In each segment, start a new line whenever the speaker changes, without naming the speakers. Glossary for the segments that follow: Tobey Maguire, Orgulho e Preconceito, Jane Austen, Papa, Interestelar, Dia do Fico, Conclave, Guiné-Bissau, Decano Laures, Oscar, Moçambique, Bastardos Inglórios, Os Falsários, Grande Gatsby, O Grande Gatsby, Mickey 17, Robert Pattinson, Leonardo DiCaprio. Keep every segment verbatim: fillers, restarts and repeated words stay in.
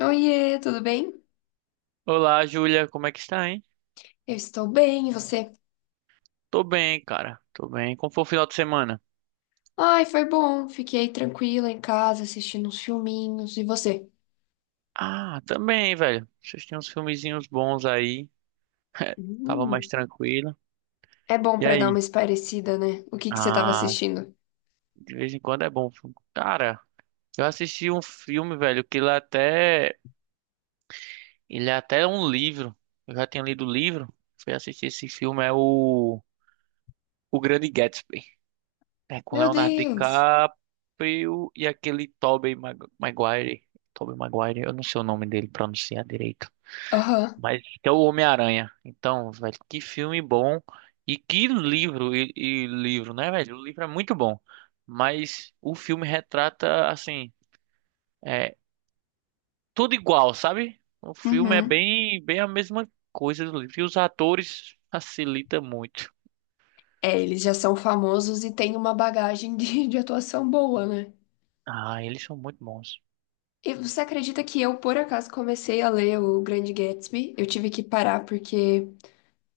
Oiê, tudo bem?
Olá, Júlia, como é que está, hein?
Eu estou bem, e você?
Tô bem, cara. Tô bem. Como foi o final de semana?
Ai, foi bom. Fiquei tranquila em casa assistindo uns filminhos. E você?
Ah, também, velho. Vocês tinham uns filmezinhos bons aí. Tava mais
Hum,
tranquilo.
é bom
E
pra dar uma
aí?
espairecida, né? O que que você estava
Ah,
assistindo?
de vez em quando é bom. Filme. Cara, eu assisti um filme, velho, que ele até. Ele é até um livro. Eu já tinha lido o livro. Fui assistir esse filme, é o. O Grande Gatsby. É com
Meu
Leonardo
Deus!
DiCaprio e aquele Tobey Mag- Maguire. Tobey Maguire, eu não sei o nome dele pronunciar direito.
Aham,
Mas que é o Homem-Aranha. Então, velho, que filme bom. E que livro, e, e livro, né, velho? O livro é muito bom. Mas o filme retrata, assim, é tudo igual, sabe? O filme é
uhum.
bem, bem a mesma coisa do livro. E os atores facilita muito.
É, eles já são famosos e têm uma bagagem de, de atuação boa, né?
Ah, eles são muito bons.
E você acredita que eu, por acaso, comecei a ler o Grande Gatsby? Eu tive que parar porque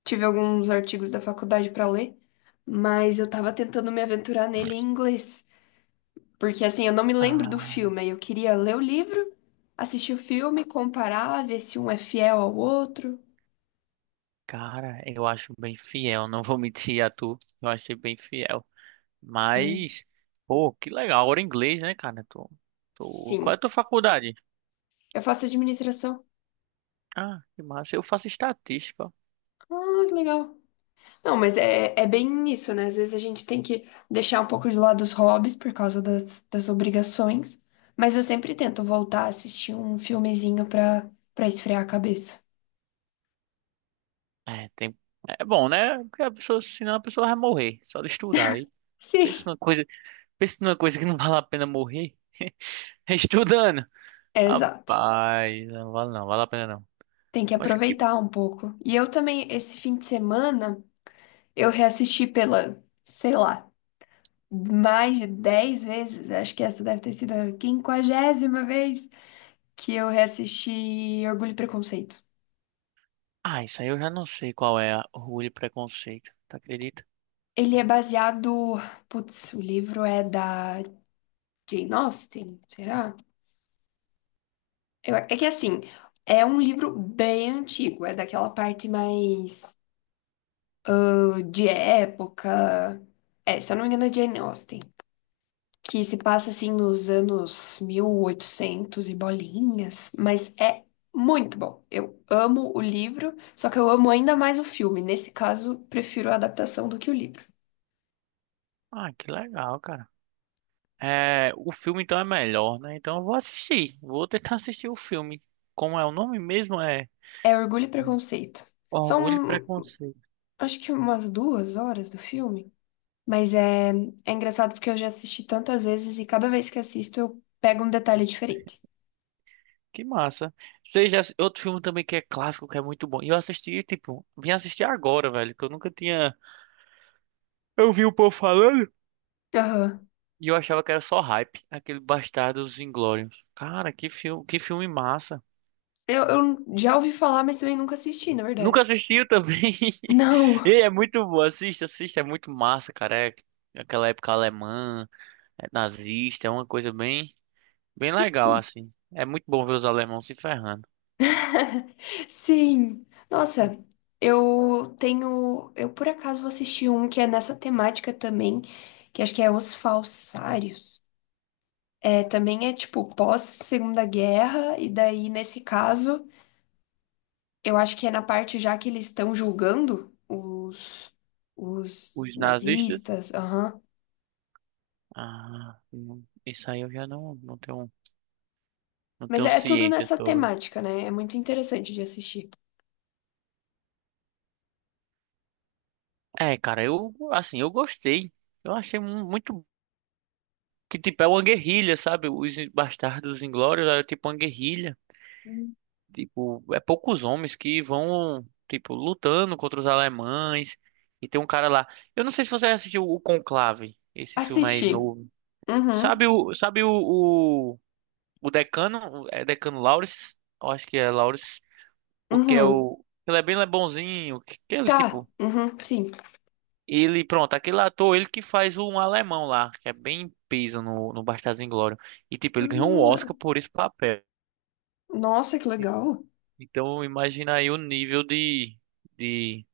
tive alguns artigos da faculdade pra ler, mas eu tava tentando me aventurar nele em inglês. Porque assim, eu não me lembro do
Ah,
filme, aí eu queria ler o livro, assistir o filme, comparar, ver se um é fiel ao outro.
cara, eu acho bem fiel. Não vou mentir a tu. Eu achei bem fiel.
É.
Mas, pô, que legal. Agora em inglês, né, cara? Tô, tô... Qual é a
Sim,
tua faculdade?
eu faço administração.
Ah, que massa. Eu faço estatística.
Ah, que legal. Não, mas é, é bem isso, né? Às vezes a gente tem que deixar um pouco de lado os hobbies por causa das, das obrigações, mas eu sempre tento voltar a assistir um filmezinho pra, pra esfriar a cabeça.
É, tem... É bom, né? Porque a pessoa, senão a pessoa vai morrer, só de estudar. Aí pensa
Sim.
numa coisa, pensa numa coisa que não vale a pena morrer. Estudando.
É, exato.
Rapaz, não vale não, vale a pena não.
Tem que
Mas que.
aproveitar um pouco. E eu também, esse fim de semana, eu reassisti pela, sei lá, mais de dez vezes, acho que essa deve ter sido a quinquagésima vez que eu reassisti Orgulho e Preconceito.
Ah, isso aí eu já não sei qual é a- o orgulho e preconceito. Tu acredita?
Ele é baseado. Putz, o livro é da Jane Austen, será? Eu- é que assim, é um livro bem antigo, é daquela parte mais uh, de época. É, se eu não me engano, é Jane Austen, que se passa assim nos anos mil e oitocentos e bolinhas, mas é muito bom. Eu amo o livro, só que eu amo ainda mais o filme. Nesse caso, prefiro a adaptação do que o livro.
Ah, que legal, cara. É, o filme então é melhor, né? Então eu vou assistir. Vou tentar assistir o filme. Como é o nome mesmo? É
É Orgulho e Preconceito.
Orgulho e
São,
Preconceito.
acho que umas duas horas do filme, mas é, é engraçado porque eu já assisti tantas vezes e cada vez que assisto eu pego um detalhe diferente.
Que massa. Seja outro filme também que é clássico, que é muito bom. E eu assisti, tipo, vim assistir agora, velho, que eu nunca tinha. Eu vi o povo falando
Aham.
e eu achava que era só hype, aquele Bastardos Inglórios. Cara, que filme, que filme massa.
Eu, eu já ouvi falar, mas também nunca assisti, na
Nunca
verdade.
assistiu também.
Não.
E é muito bom, assista, assista, é muito massa, cara. É aquela época alemã, é nazista, é uma coisa bem, bem legal assim. É muito bom ver os alemãos se ferrando.
Sim. Nossa, eu tenho. Eu por acaso vou assistir um que é nessa temática também, que acho que é Os Falsários. É, também é tipo pós-Segunda Guerra, e daí, nesse caso, eu acho que é na parte já que eles estão julgando os, os
Os nazistas?
nazistas. Aham.
Ah, não. Isso aí eu já não, não tenho. Não
Mas
tenho
é, é tudo
ciência
nessa
sobre.
temática, né? É muito interessante de assistir.
É, cara, eu, assim, eu gostei. Eu achei mu- muito. Que tipo, é uma guerrilha, sabe? Os Bastardos Inglórios é tipo uma guerrilha.
Hum.
Tipo, é poucos homens que vão, tipo, lutando contra os alemães. E tem um cara lá. Eu não sei se você assistiu o Conclave, esse filme aí
Assisti.
novo.
Uhum.
Sabe o, sabe o, o, o Decano? É Decano Laures? Eu acho que é Laures. O que é
Uhum.
o. Ele é bem bonzinho. Que, que ele,
Tá.
tipo.
Uhum. Sim.
Ele, pronto, aquele ator, ele que faz um alemão lá, que é bem peso no, no Bastardos Inglórios. E, tipo, ele ganhou um Oscar por esse papel.
Nossa, que
E-
legal.
Então, imagina aí o nível de, de,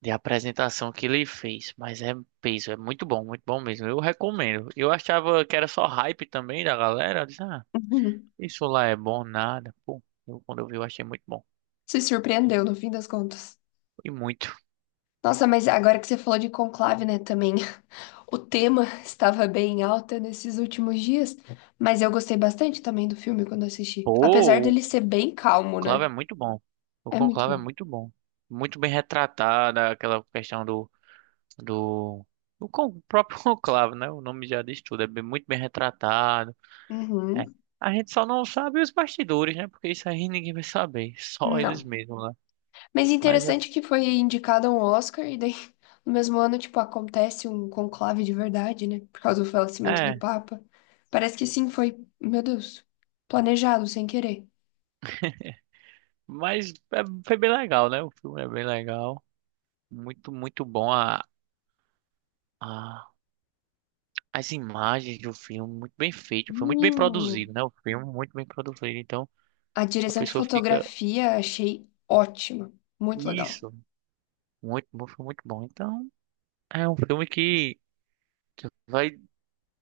de apresentação que ele fez. Mas é peso, é muito bom, muito bom mesmo. Eu recomendo. Eu achava que era só hype também da galera. Eu disse, ah,
Uhum.
isso lá é bom, nada. Pô, eu, quando eu vi, eu achei muito bom.
Se surpreendeu no fim das contas.
E muito.
Nossa, mas agora que você falou de conclave, né, também, o tema estava bem em alta nesses últimos dias, mas eu gostei bastante também do filme quando assisti. Apesar
Pô, o
dele ser bem calmo,
Conclave
né?
é muito bom. O
É muito
Conclave é
bom.
muito bom. Muito bem retratada aquela questão do do, do con- próprio conclave, né? O nome já diz tudo, é bem- muito bem retratado. É.
Uhum.
A gente só não sabe os bastidores, né? Porque isso aí ninguém vai saber, só eles
Não.
mesmos, né?
Mas
Mas
interessante que foi indicado a um Oscar e daí no mesmo ano, tipo, acontece um conclave de verdade, né? Por causa do falecimento
é,
do
é,
Papa. Parece que sim, foi, meu Deus, planejado sem querer.
mas é, foi bem legal, né? O filme é bem legal, muito, muito bom a, a- as imagens do filme, muito bem feito, foi muito bem
Hum.
produzido, né? O filme muito bem produzido, então
A
a
direção de
pessoa fica
fotografia achei ótima, muito legal.
isso, muito, bom, foi muito bom. Então é um filme que Vai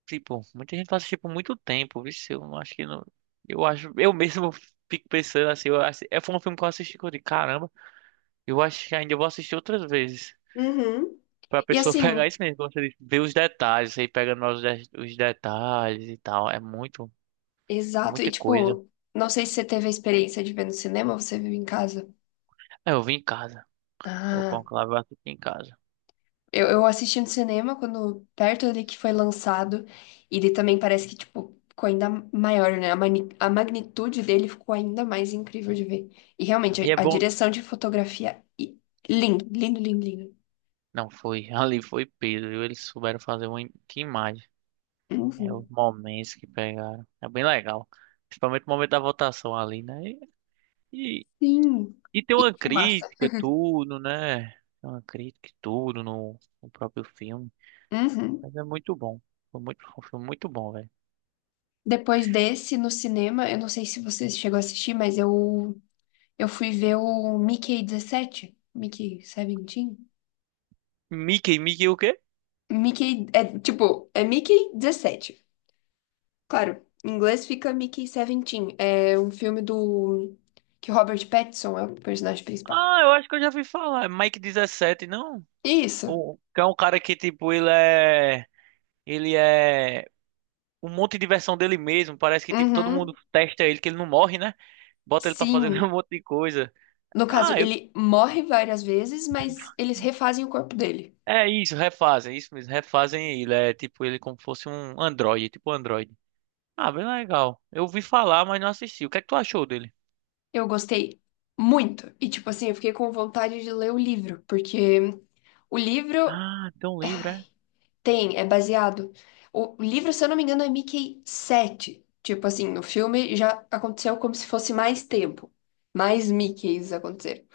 Tipo, muita gente faz isso, tipo muito tempo, viu? Eu não acho que não. Eu acho, eu mesmo fico pensando assim, eu acho, é foi um filme que eu assisti que eu digo, caramba, eu acho que ainda vou assistir outras vezes.
Uhum.
Pra
E
pessoa
assim,
pegar isso mesmo, como você disse, ver os detalhes, aí pegando os, de- os detalhes e tal. É muito, é
exato, e
muita coisa.
tipo, não sei se você teve a experiência de ver no cinema ou você viu em casa.
É, eu vi em casa. O
Ah,
Conclave eu assisti em casa.
eu, eu assisti no cinema quando perto ali que foi lançado, e ele também parece que, tipo, ficou ainda maior, né? A, mani- a magnitude dele ficou ainda mais incrível de ver. E
E
realmente,
é
a, a
bom.
direção de fotografia, e- lindo, lindo, lindo, lindo.
Não, foi. Ali foi Pedro, viu? Eles souberam fazer uma im- que imagem. É os
Uhum.
momentos que pegaram. É bem legal. Principalmente o momento da votação ali, né? E,
Sim.
E tem
E
uma
fumaça.
crítica, tudo, né? Tem Uma crítica, e tudo no, no próprio filme.
Uhum.
Mas é muito bom. Foi muito, foi um filme muito bom, velho.
Depois desse, no cinema, eu não sei se você chegou a assistir, mas eu, eu fui ver o Mickey dezessete. Mickey dezessete?
Mickey, Mickey o quê?
Mickey, é tipo, é Mickey dezessete. Claro, em inglês fica Mickey dezessete. É um filme do... que o Robert Pattinson é o personagem principal.
Ah, eu acho que eu já vi falar. É Mike dezessete, não?
Isso.
O, que é um cara que, tipo, ele é. Ele é. Um monte de versão dele mesmo. Parece que, tipo, todo
Uhum.
mundo testa ele, que ele não morre, né? Bota ele pra fazer um
Sim.
monte de coisa.
No caso,
Ah, eu.
ele morre várias vezes, mas eles refazem o corpo dele.
É isso, refazem, isso mesmo, refazem ele, é tipo ele como fosse um android tipo android. Ah, bem legal. Eu ouvi falar, mas não assisti. O que é que tu achou dele?
Eu gostei muito. E, tipo assim, eu fiquei com vontade de ler o livro, porque o livro
Ah, tão livre, é?
tem, é baseado. O livro, se eu não me engano, é Mickey sete. Tipo assim, no filme já aconteceu como se fosse mais tempo. Mais Mickeys aconteceram.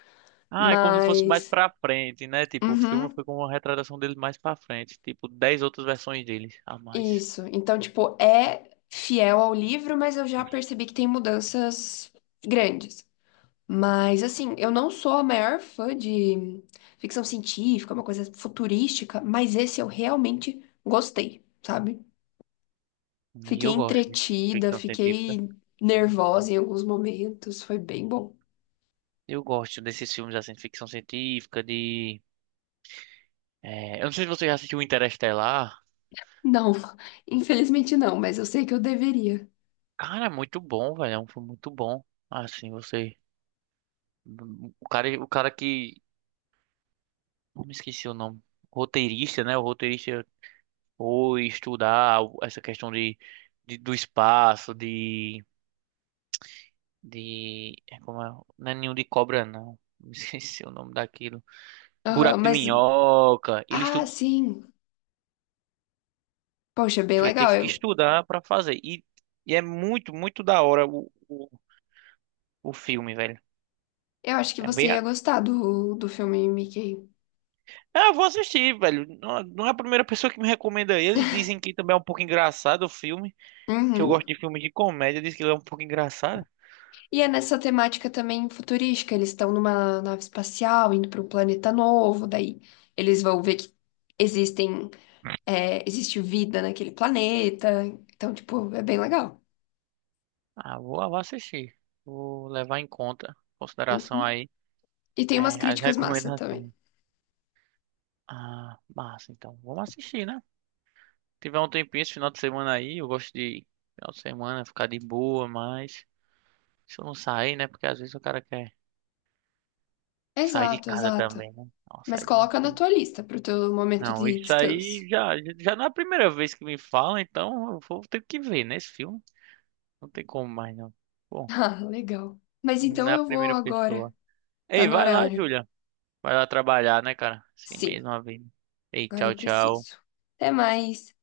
Ah, é como se fosse mais
Mas.
pra frente, né? Tipo, o filme
Uhum,
foi com uma retratação dele mais pra frente. Tipo, dez outras versões dele a mais.
isso. Então, tipo, é fiel ao livro, mas eu já percebi que tem mudanças grandes. Mas, assim, eu não sou a maior fã de ficção científica, uma coisa futurística, mas esse eu realmente gostei, sabe?
E
Fiquei
eu gosto de
entretida,
ficção científica.
fiquei nervosa em alguns momentos, foi bem bom.
Eu gosto desses filmes assim, de ficção científica, de. é, Eu não sei se você já assistiu Interestelar.
Não, infelizmente não, mas eu sei que eu deveria.
Cara, é muito bom, velho. É um filme muito bom. Assim, você. O cara, o cara que. Eu me esqueci o nome. Roteirista, né? O roteirista ou estudar essa questão de, de- do espaço, de, de é como é? Não é ninho de cobra, não. Me esqueci o nome daquilo.
Aham,
Buraco de
mas,
minhoca. Ele
ah,
estu-
sim, poxa, bem legal.
teve que
Eu,
estudar para fazer. E, e é muito, muito da hora o, o, o filme, velho.
eu acho que
É bem.
você ia
A-
gostar do, do filme Mickey.
Ah, eu vou assistir, velho. Não, não é a primeira pessoa que me recomenda ele. Dizem que também é um pouco engraçado o filme. Que eu gosto
Uhum.
de filmes de comédia. Diz que ele é um pouco engraçado.
E é nessa temática também futurística, eles estão numa nave espacial, indo para um planeta novo, daí eles vão ver que existem, é, existe vida naquele planeta, então, tipo, é bem legal.
Ah, vou, vou assistir. Vou levar em conta, em consideração
Uhum.
aí,
E tem umas
é, as
críticas massa também.
recomendações. Ah, massa, então. Vamos assistir, né? Tiver um tempinho esse final de semana aí, eu gosto de final de semana ficar de boa, mas se eu não sair, né? Porque às vezes o cara quer sair de
Exato,
casa
exato.
também, né? Não,
Mas
sair de...
coloca na tua lista pro teu momento
Não,
de
isso
descanso.
aí já, já não é a primeira vez que me falam, então eu vou ter que ver, né? Esse filme. Não tem como mais, não. Bom,
Ah, legal. Mas então
na
eu vou
primeira
agora.
pessoa.
Tá
Ei,
no
vai lá,
horário.
Julia. Vai lá trabalhar, né, cara? Assim
Sim,
mesmo, a vida. Ei,
agora
tchau,
eu
tchau.
preciso. Até mais.